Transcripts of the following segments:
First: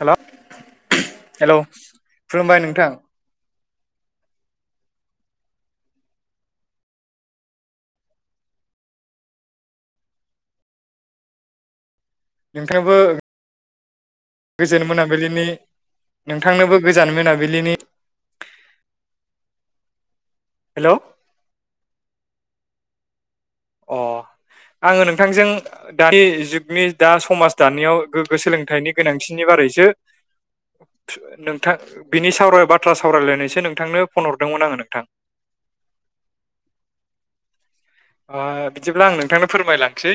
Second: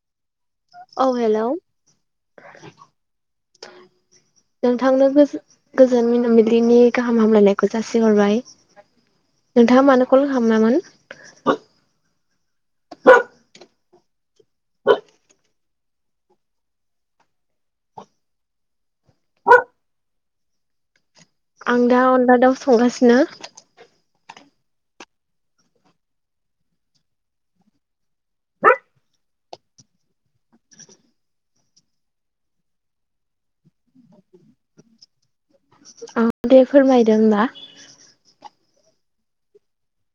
हेल'। औ hello hello खुलुमबाय नोंथां। नोंथांनो गोजो गोजोन मिाबिलिनि गाहाम हामलायनायखौ जासिहरबाय नोंथाङा मानो कल खामलामोन। नोंथांबो गोजोन मोनाबिलिनि नोंथांनोबो गोजान मोनाबिलिनि। हेल'। आं दा अनला दउ संगासिनो। अ आङो नोंथांजों दानि जुगनि दा समाज दानियाव गोग्गो सोलोंथाइनि गोनांथिनि बारैसो नोंथां बिनि सावराय बाथ्रा सावरायलायनायसो नोंथांनो फन हरदोंमोन आङो नोंथां। औ दे फोरमायदो ओनबा। ओ बिदिब्ला आं नोंथांनो फोरमायलांसै।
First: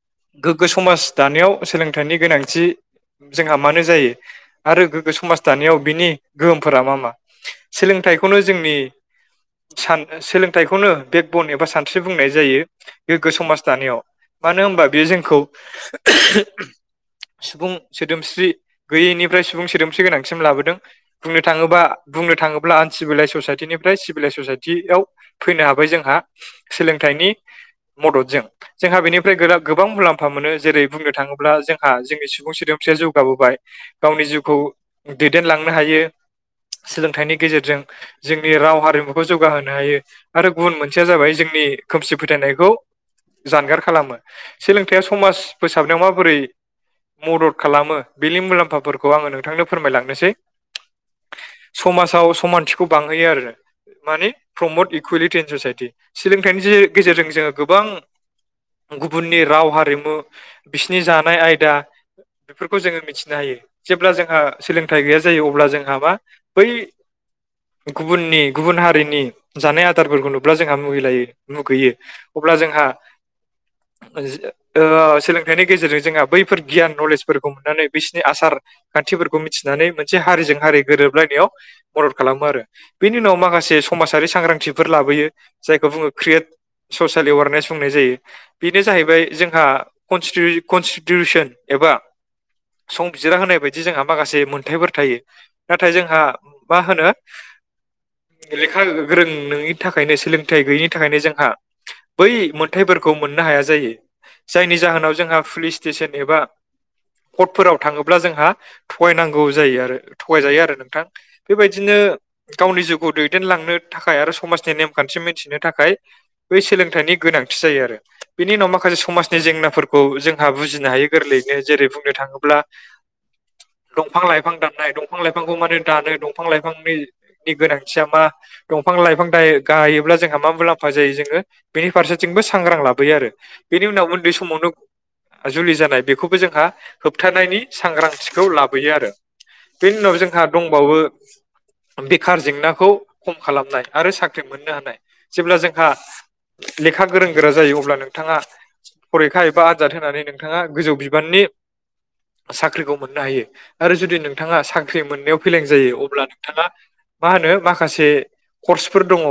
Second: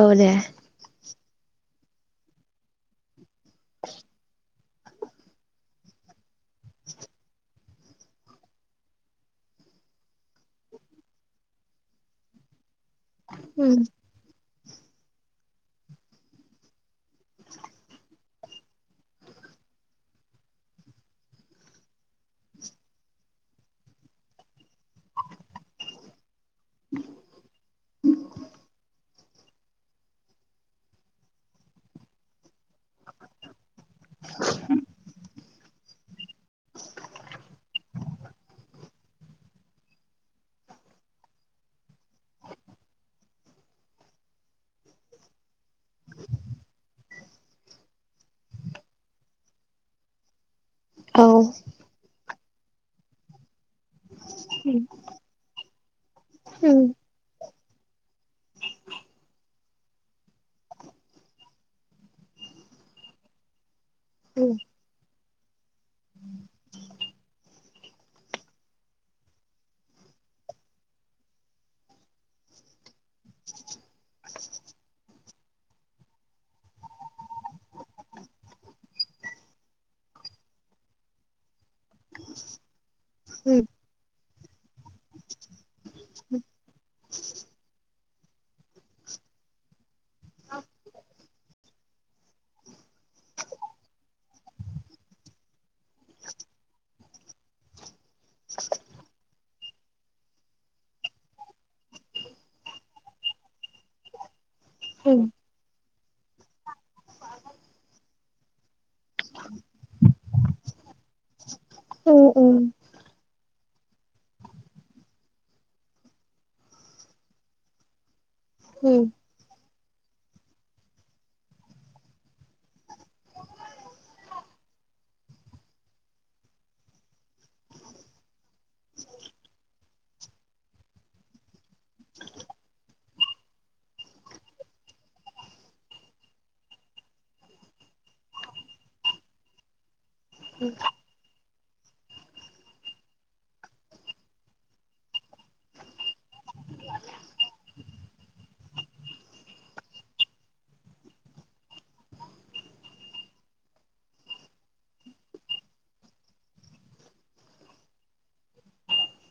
औ दे गोग्गो समाज। दानायाव सोलोंथाइनि गोनांथि। जोंहा मानो जायो। आरो गोग्गो समाज दानायाव बिनि गोहोमफोरा मा मा सोलोंथाइखौनो जोंनि सान सोलोंथाइखौनो बेक बन एबा बबा सानस्रि बुंनाय जायो। गोग्गो समाज दानायाव। मानो होनबा बेयो जोंखौ सुबुं सोदोमस्रि गैयैनिफ्राय सुबुं सोदोमस्रि गोनांसिम लाबोदों बुंनो थाङोब्ला बुंनो थाङोब्ला आनसिभिलाइस ससाइटिनिफ्राय सिभिलाइस ससाइटियाव फैनो हाबाय जोंहा। सोलोंथाइनि मददजों जोंहा बेनि। बे गोबा गोबां मुलाम्फा मोनो जेरै बुंनो थाङोब्ला जोंहा जोंनि सुबुं सोदोमस्रिया जौगाबो‌बाय। गावनि जिउखौ दै। दैदेनलांनो हायो सोलोंथाइनि गेजेरजों जोंनि राव हारिमुखौ जौगाहोनो हायो आरो गुबुन मोनसे। ओंथिया जाबाय जोंनि खोमसि फोथायनायखौ जानगार खालामो सोलोंथाइया समाज फोसाबनायाव माबोरै मदद खालामो बेनि मुलाम्फाफोरखौ आङो नोंथांनो फोरमायलांनोसै। समाजाव समानथि। खौ बांहोयो आरो। मानि प्रमट इकुवेलिटन ससाइटि। सोलोंथाइनि जि गेजेरजों। जोङो गोबां गुबुननि राव हारिमु बिसिनि जानाय आयदा बेफोरखौ जोङो मिथिनो हायो। जेब्ला जोंहा सोलोंथाइ गैया जायो अ। अब्ला जोंहा मा बै गुबननि गुबुन हारिनि जानाय आदारफोरखौ नु। अब्ला जोंहा मुहिलायो मुगैयो अब्ला जोंहा जो ओ सोलोंथाइनि गेजेरजों जोंहा बैफोर गियान नलेजफोरखौ मोननानै बिसिनि आसार खान्थिफोरखौ मिथिनानै मोनसे हारिजों हारि गोरोबलायनायाव मदद खालामो आरो बेनि उनाव माखासे समाजारि सांग्रांथिफोर लाबोयो। जायखौ बुङो क्रियेट ससियल एवारनेस बुंनाय जायो बेनो जाहैबाय जोंहा कस्टिटिउ कनस्टिटिउसन एबा संबिजिरा होनाय बायदि जोंहा माखासे मोनथायफोर थायो नाथाय जोंहा मा होनो लेखा गोरों नोंनि थाखा। थाखायनो सोलोंथाइ गैयैनि थाखायनो जोंहा बै मोनथाइफोरखौ मोननो हाया जायो जायनि जाहोनाव जोंहा पुलिस स्टेसन एबा कर्टफोराव थाङोब्ला जोंहा थगायनांगौ जायो आरो थगायजायो आरो नोंथां बेबायदिनो गावनि जिउखौ दैदेनलांनो थाखाय आरो समाजनि नेम। खान्थि मिथिनो थाखाय बै सोलोंथाइनि गोनांथि जायो आरो। बिनि उनाव माखासे समाजनि जेंनाफोर। खौ जोंहा बुजिनो हायो गोरलैयैनो जेरै बुंनो थाङोब्ला दंफां लाइफां दाननाय दंफां लाइफांखौ मानो दानो दंफां लाइफांनि गोनांथिया मा दंफां लाइफां दायो। गायोब्ला जोंहा मा मुलाम्फा जायो जोङो बेनि फारसेथिंबो सांग्रां लाबोयो आरो बेनि उनाव उन्दै समावनो जुलि जानाय बेखौबो जोंहा होबथानायनि सांग्रांथिखौ लाबोयो आरो बेनि उनाव जों। जहा दंबावो। बेखार जेंनाखौ खम खालामनाय आरो साख ख्रि मोननो हानाय जेब्ला जोंहा लेखा गोरों गोरा जायो अब्ला नोंथाङा फरिखा एबा आजाद होनानै नोंथाङा गोजौ बिबाननि साख्रिखौ मोननो हायो आरो जुदि नोंथाङा साख्रि मोननायाव फेलें जायो अब्ला नोंथाङा मा होनो माखासे कर्स फोर दङ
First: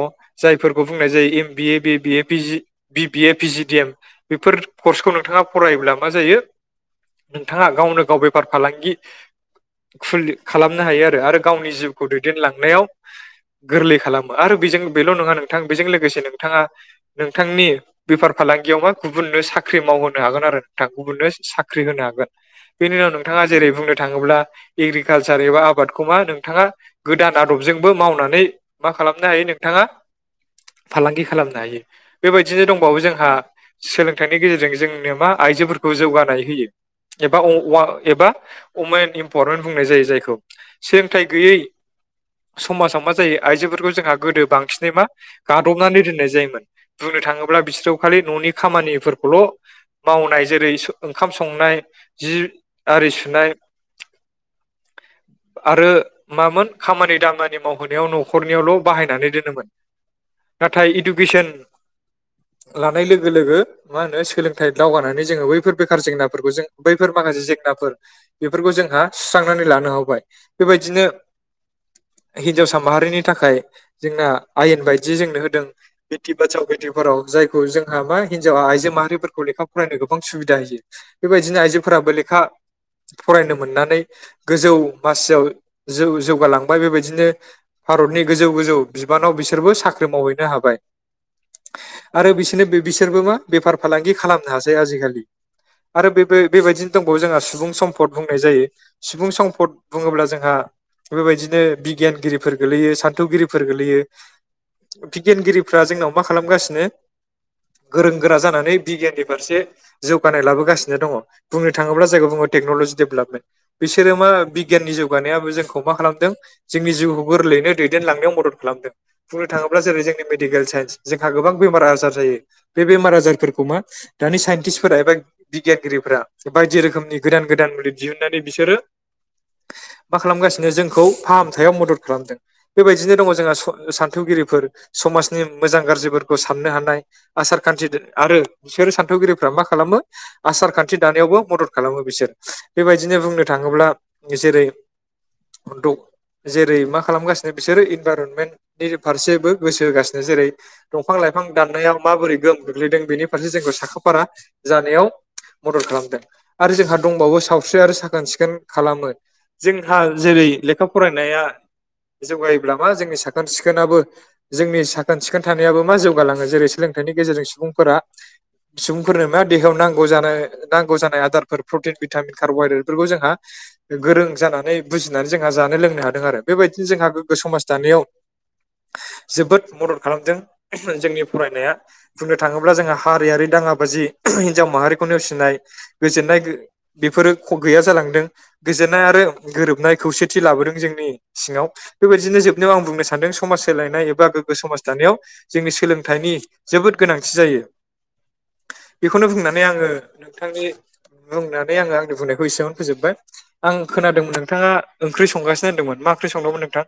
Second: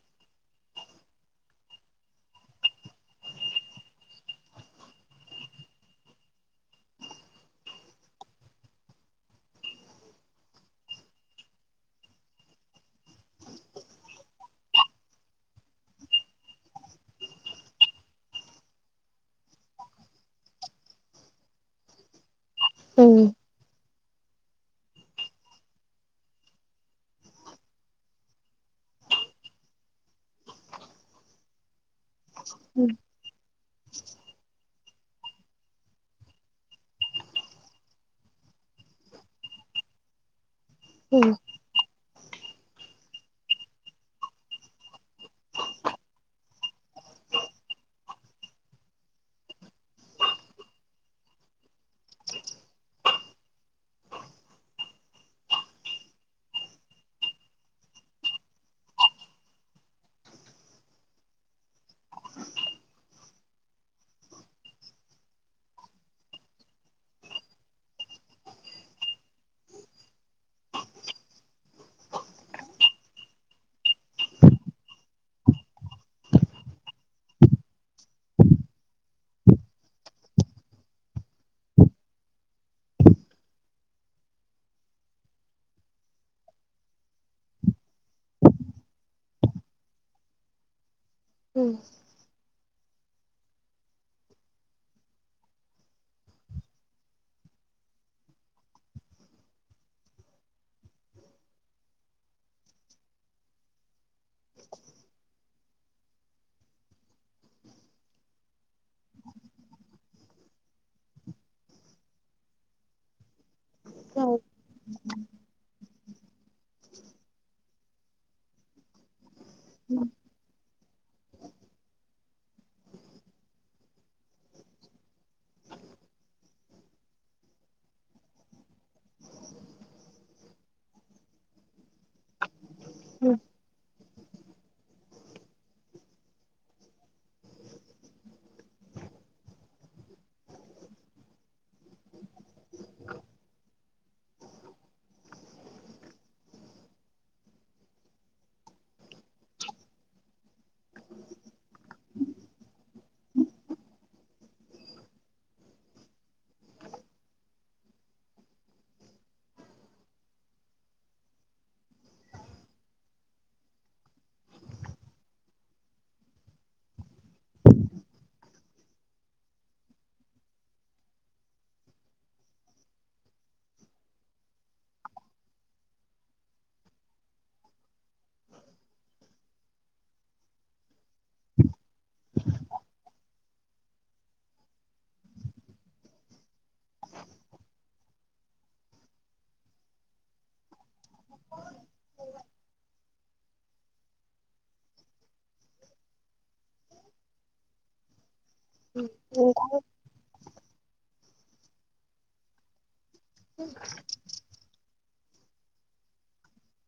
जायफोरखौ बुंनाय जायो M B A B B A P G B B A P G D M बेफोर कर्सखौ नोंथाङा फरायोब्ला मा जायो नोंथाङा गावनो गाव बेफार फालांगि खुलि खालामनो हायो आरो आरो गावनि जिउखौ दैदेनलांनायाव गोरलै खालाम। आरो बेजों बेल' नङा नोंथां बेजों लोगोसे नोंथाङा नोंथांनि बेफार फालांगियाव मा गुबुननो साख्रि मावहोनो हागोन आरो नोंथां गुबुननो साख्रि होनो हागोन। बेनि उनाव नोंथाङा जेरै बुंनो थाङोब्ला एग्रिकालसार एबा आबादखौ मा नोंथाङा गोदान आदबजोंबो मावनानै मा खालाम ना हायो नोंथाङा फालांगि खालामनो हायो। बेबायदिनो दंबावो जोंहा सोलोंथाइनि गेजेरजों जों नो मा आइजोफोरखौ जौगानाय होयो एबा अ वा एबा वमेन इम्पररेन्ट बुंनाय जायो जायखौ। सोलोंथाय गैयै समाजाव मा जायो आइजोफोरखौ जों हा गोदो बांसिनै मा गादबनानै दोननाय जायोमोन, बुंनो थाङोब्ला बिसोरखौ खालि न'नि खामानिफोरखौल' मावनाय जेरै सो ओंखाम संनाय जि आरि सुनाय आरो मामोन खामानि दामानि मावहोनायाव न'खरनियावल' बाहायनानै दोनोमोन। नाथाय इडुकेसन लानाय लोगो लोगो मा होनो सोलोंथाइ दावगानानै जोङो बैफोर बेखार जेंनाफोरखौ जों बैफोर माखासे जेंनाफोर बेफोरखौ जोंहा सुस्रांनानै लानो हाबाय बेबायदिनो हिनजावसा माहारिनि थाखाय जोंना आयेन बायदि जोंनो होदों बेथि बासाव बेथि फोराव। जायखौ जोंहा मा हिनजावा आइजो माहारिफोरखौ लेखा फरायनो गोबां सुबिदा होयो बेबायदिनो आइजोफोराबो लेखा फरायनो मोननानै गोजौ मासियाव जौ-जौगालांबाय बेबायदिनो भारतनि गोजौ गोजौ बिबानाव बिसोरबो साख्रि मावहैनो हाबाय। आरो बिसोरनो बे बिसोरबो मा बेफार फालांगि खालामनो हासै आजिखालि। आरो बेबो बेबायदिनो दंबावो जोंहा सुबुं सम्पद बुंनाय जायो सुबुं सम्फद बुङोब्ला जोंहा बेबायदिनो बिगियानगिरिफोर गोलैयो साद थौगिरिफोर गोलैयो, बिगियानगिरिफ्रा जोंनाव मा खालामगासिनो गोरों गोरा जानानै बिगियाननि फारसे जौगानाय लाबोगासिनो दङ बुंनो थाङोब्ला जायगखौ बुङो टेक्न'लजि डेभेलपमेन्ट। बिसोरो मा बिगियाननि जौगानायाबो जोंखौ मा खालामदों जोंनि जिउखौ गोरलैयैनो दैदांनायाव मदद खालामदों। बुंनो थाङोब्ला जेरै जोंनि मेडिकेल साइन्स जोंहा गोबां बेमार आजार जायो बे बेमार आजारफोरखौ मा दानि साइन्टिस्टफोरा एबा बिगियानगिरिफोरा बायदि रोखोमनि गोदान गोदान मुलिद दिहुनन्नानै बिसोरो मा खालामगासिनो जोंखौ फाहामथायाव मदद खालामदों। बेबायदिनो दङ जोंहा स- सान थौगिरिफोर समाजनि मोजां गाज्रिफोरखौ साननो हानाय आसार खान्थि दोरो आरो बिसोर सान्थौगिरिफ्रा मा खालामो आसार खान्थि दानायावबो मदद खालामो बिसोर। बेबायदिनो बुंनो थाङोब्ला जेरै द जेरै मा खालामगासि नो बिसोरो इनभाइरनमेन्टनि फारसेबो गोसो होगासिनो जेरै दंफां लाइफां दाननायाव माबोरै गोहोम गोग्लैदों बेनि फारसे जोंखौ साखा फारा जानायाव मदद खालामदों। आरो जोंहा दंबावो सावस्रि आरो साखोन सिखोन खालामो जोंहा जेरै लेखा फरायनाया जौगायोब्ला मा जोंनि साखोन सिखोनाबो जोंनि साखोन सिखोन थानायाबो मा जौगालाङो जेरै सोलोंथाइनि गेजेरजों सुबुंफोरा सुबुंफोरनो मा देहायाव नांगौ जानाय नांगौ जानाय आदारफोर प्रटिन भिटामिन कारवहाइरेटफोरखौ जोंहा गोरों जानानै बुजिनानै जोंहा जानो लोंनो हादों आरो बेबाय जोंहा गोग्गो समाज दानायाव जोबोद मदद खालामदों जोंनि फरायनाया बुंनो थाङोब्ला जोंहा हारियारि दाङाबाजि हिनजाव माहारिखौ नेवसिनाय गोजोननाय गो बेफोरो ख गैया जालांदों गोजोननाय आरो गोरोबनाय खौसेथि लाबोदों जोंनि सिङाव बेबायदिनो जोबनायाव आं बुंनो सान्दों समाज सोलायनाय एबा गोग्गो समाज दानायाव जोंनि सोलोंथाइनि जोबोद गोनांथि जायो। बेखौनो बुंनानै आङो नोंथांनि बुंनानै आङो आंनि बुंनायखौ एसेबां फोजोबबाय। आं खोनादोंमोन नोंथाङा ओंख्रि संगानो होनदोंमोन मा ख्रि संदोंमोन नोंथां?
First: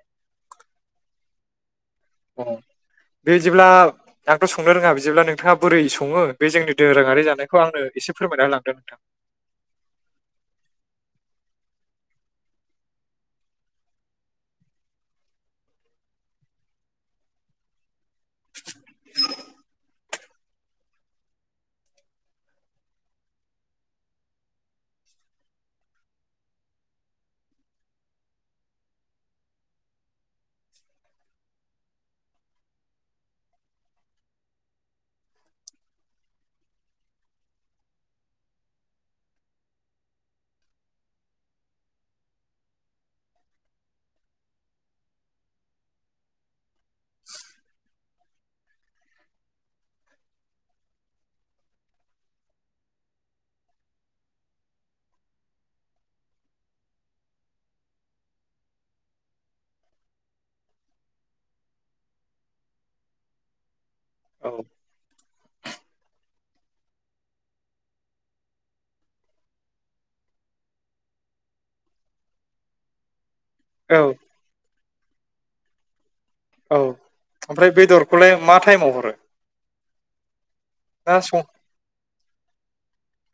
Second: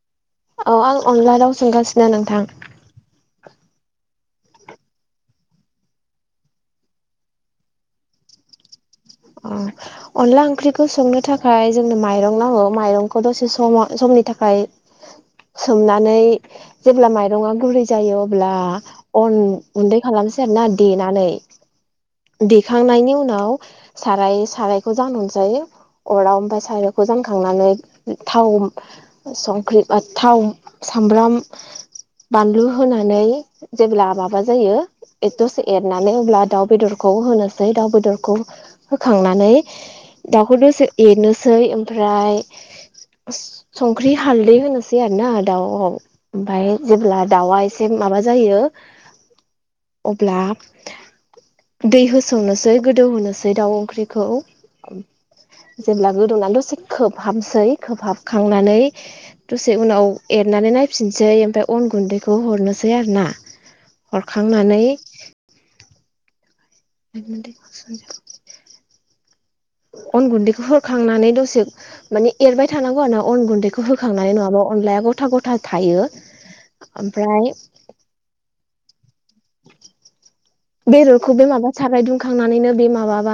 औ आं अनला दाव सोंगासिनो नोंथां। बेदिब्ला आंथ' संनो रोङा बिदिब्ला नोंथाङा बोरै सङो बे जोंनि दोरोङारि जानायखौ आंनो एसे फोरमायना होलांदो नोंथां। अ अनला ओंख्रिखौ संनो थाखाय जोंनो माइरं नांगौ माइरंखौ दसे सम- समनि थाखाय सोमनानै जेब्ला माइरङा गुरै जायो अब्ला अन उन्दै खालामसै आरोना देनानै देखांनायनि उनाव साराय साराय खौ जानहरसै अराव ओमफाय सायखौ जानखांनानै थाव संख्रि बा थाव सामब्राम बानलु होनानै जेब्ला माबा जायो एद दसे एरनानै अब्ला दाउ बेदरखौ होनोसै दाउ बेदरखौ होखांनानै दाउखौ दसे एरनोसै ओमफ्राय संख्रि हालदै होनोसै आरो ना दाउ वाव ओमफाय जेब्ला दाववा एसे माबा जायो अब्ला दै होसावनोसै गोदौहोनोसै दाउ ओंख्रिखौ जेब्ला गोदौनानै दसे खोबहाबसै खोबहाबखांनानै दसे उनाव एरनानै नायफिनसै ओमफाय अन गुन्दैखौ हरनोसै आरोना। औ हरखांनानै [unintelligible] अन गुन्दैखौ होखांनानै दसे माने एरबाय थानांगौ आनाव अन गुन्दैखौ औ होखांनानै नङाबा अनलाया गथ ग'था ग'था थायो औ ओमफ्राय बेदरखौलाय मा टाइमाव हर रो बेदरखौ बे माबा साराय दुंखांनानैनो बे माबाबा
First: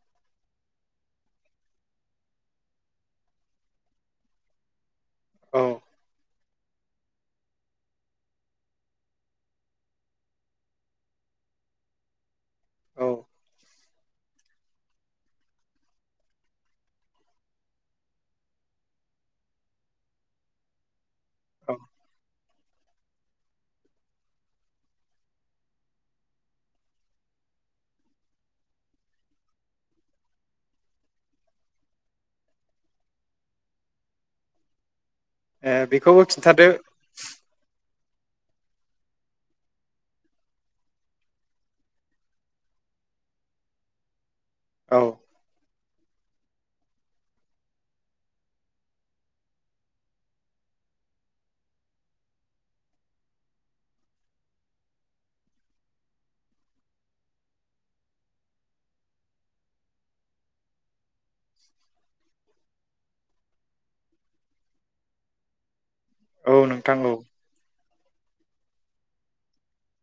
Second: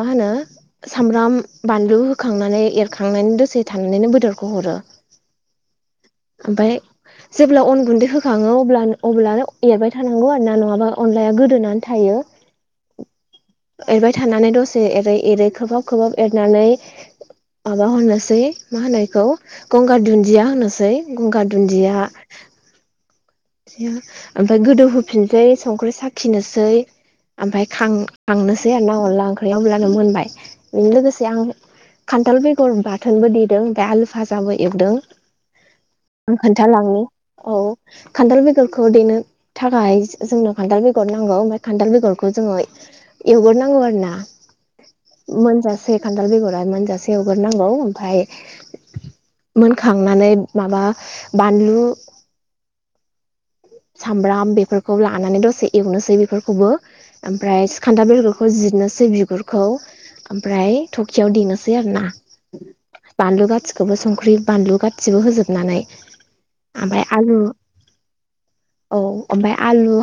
मा होनो सामब्राम बानलु होखांनानै एरखांनानै दसे थानानैनो बेदरखौ हरो औ ओमफाय जेब्ला अन गुन्दै होखाङो अब्ला अब्लानो एरबाय थानांगौ आरो ना नङाबा अनलाया गोदोनानै थायो औ एरबाय थानानै दसे एरै एरै खोबहाब खोबहाब एरनानै माबा होनोसै मा होनो इखौ गंगार दुन्दिया होनोसै गुंगार औ दुन्दिया ओमफाय गोदौ होफिनसै संख्रि साखिनोसै ओमफाय खांनोसै आरो ना अनला ओंख्रिया अब्लानो मोनबाय लोगोसे आं खान्थाल बेगर बाथोनबो देदों ओमफ्राय आलु फाजाबो एवदों ए बेखौबो आं खिन्थादो खोन्थालांनि [unintelligible] [inaudible] खान्थाल बेगरखौ देनो थाखाय जोंनो खान्थाल बेगर नांगौ ओमफ्राय खान्थाल बेगरखौ जोङो एवग्रोनांगौ आरो ना औ मोनजासे खान्थाल बेगरा मोनजासे एवग्रोनांगौ ओमफाय [inaudible] मोनखांनानै माबा बानलु सामब्राम बेफोरखौ लानानै दसे एवनोसै बेफोरखौबो ओमफ्राय खान्थाल बेगरखौ जिरनोसै बिगुरखौ ओमफ्राय थबसियाव देनोसै आरो ना बानलु गासिखौबो संख्रि बानलु गासिबो होजोबनानै औ नोंथां ओमफ्राय औ आलु औ ओमफाय आलु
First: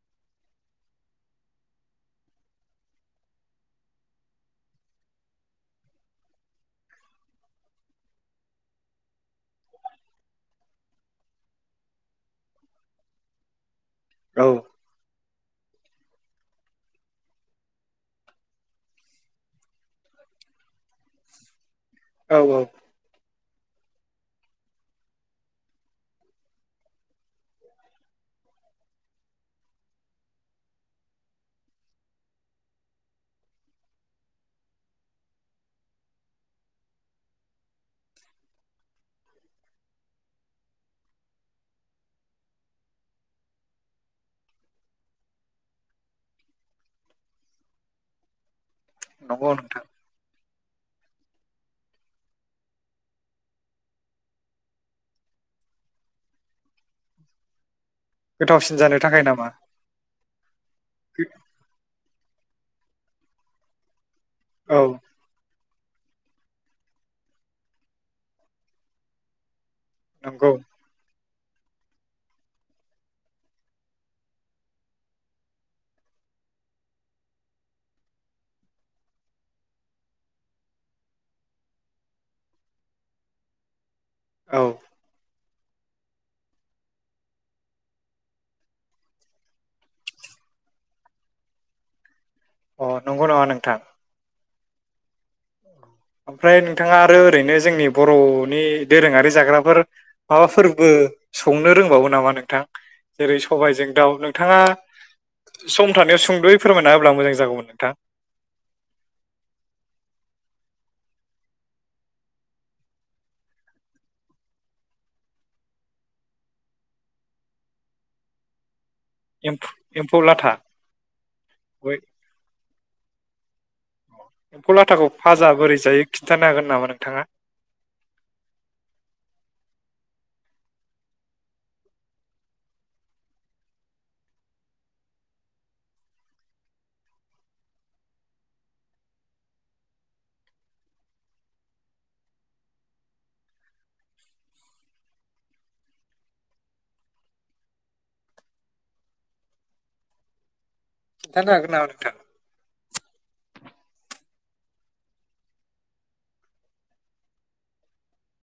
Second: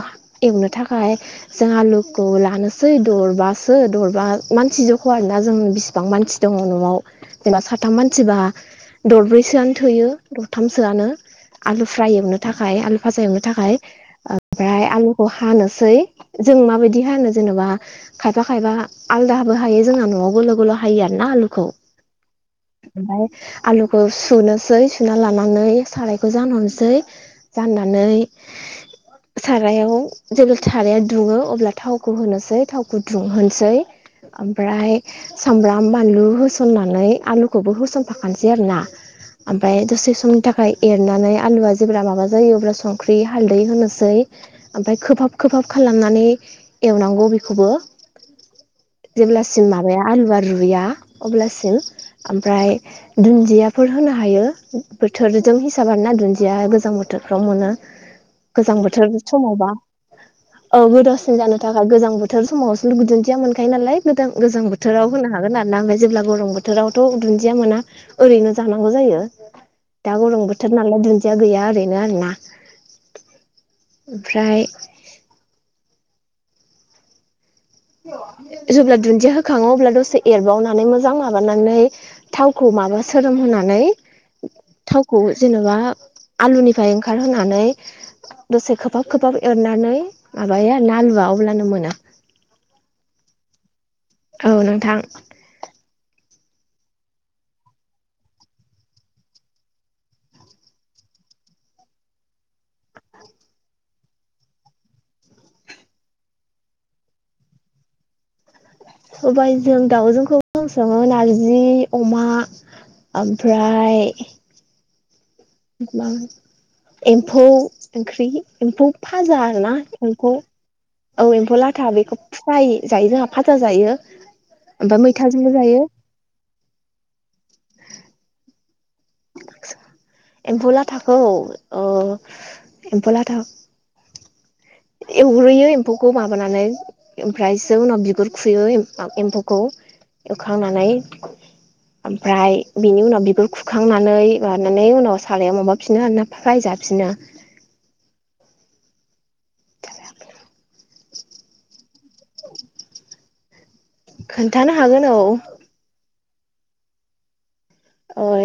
एवनो थाखाय जों आलुखौ लानोसै दरबासो दरबा मानसि जख' आरोना जों बिसिबां मानसि दङ न'आव जेनेबा साथाम मानसिबा दरब्रैसोआनो थोयो दरथामसोआनो आलु फ्राय एवनो थाखाय आलु फाजा एवनो थाखाय औ ओमफ्राय आलु हानोसै जों माबायदि हानो जेन'बा खायफा खायफा आलदाबो हायो जोंहा न'आवबो गोलाव गोलाव हायो आरोना आलुखौ औ औ ओमफ्राय आलुखौ सुनोसै सुना लानानै सारायखौ जानहरनोसै जाननानै सारायाव जेब्ला साराया दुङो अब्ला थावखौ होनोसै थावखौ दुंहोनसै ओमफ्राय सामब्राम बानलु होसननानै आलुखौबो होसनफाखानोसै आरो ना ओमफाय दसे समनि थाखाय एरनानै आलुआ जेब्ला माबा जायोब्ला संख्रि हालदै होनोसै ओमफ्राय खोबहाब खोबहाब खालामनानै एवनांगौ बेखौबो नंगौ जेब्लासिम नोंथां माबाया आलुआ रु गुया अब्लासिम ओमफ्राय दुन्दियाफोर होनो हायो बोथोरजों हिसाब आरो ना दुन्दिया गोजां बोथोर फोथोरफ्राव मोनो गोजां गोथावसिन जानो बोथोर थाखाय नामा समावबा औ गोथावसिन जानो थाखाय गोजां बोथोर [unintelligible] दुन्दिया मोनखायो नालाय [unintelligible] गोजां औ बोथोराव होनो हागोन आरो ना जेब्ला गरम बोथोरावथ' दुन्दिया मोना ओरैनो जानांगौ जायो दा गरम नंगौ बोथोर नालाय दुन्दि दा गैया आरो आरोना [inaudible] ओमफ्राय जेब्ला दुन्दिया होखाङो अब्ला दसे एरबावनानै मोजां माबानानै थावखौ माबा सोरोमहानै औ थावखौ जेन'बा आलुनिफ्राय ओंखारहोनानै दसे खोबहाब खोबहाब एरनानै माबायो आरोना आलुआ अब्लानो मोना। अ नंगौ नामा नोंथां। औ नोंथां। ओमफ्राय नोंथाङा आरो ओरैनो जोंनि बर'नि दोरोङारि जाग्राफोर माबाफोरबो संनो रोंबावो नामा नोंथां? जेरै सबायाइजों दाउ नोंथाङा सम थानायाव सुंद'यै फोरमायना होब्ला मोजां जागौमोन नोंथां। सबाइ जों दाउजोंखौ जों संङो नारजि अमा ओमफ्राय बा एम्फौ ओंख्रि एम्फौ फाजा एम्फौ आरोना एम्फौ लाथा औ एम्फौ लाथा बेखौ फ्राय जायो जोंहा। फाजा जायो फौ ओमफ्राय लाथाखौ मैथाजोंबो फाजा बोरै जायो खिन्थानो हागोन नामा नोंथांङा? एम्फौ लाथाखौ ओ एम्फौ लाथा एवग्रोयो एम्फौखौ माबानानै ओमफ्रायसो उनाव बिगुर खुयो एम्फौखौ एवखांनानै ओमफ्राय बिनि उनाव बिगुर खुखांनानै लानानै उनाव सारायाव माबाफिनो आरोना फ्राय जाफिनो। [unintelligible] थानो हागोन नामा नोंथां? खोन्थानो हागोन औ। ओ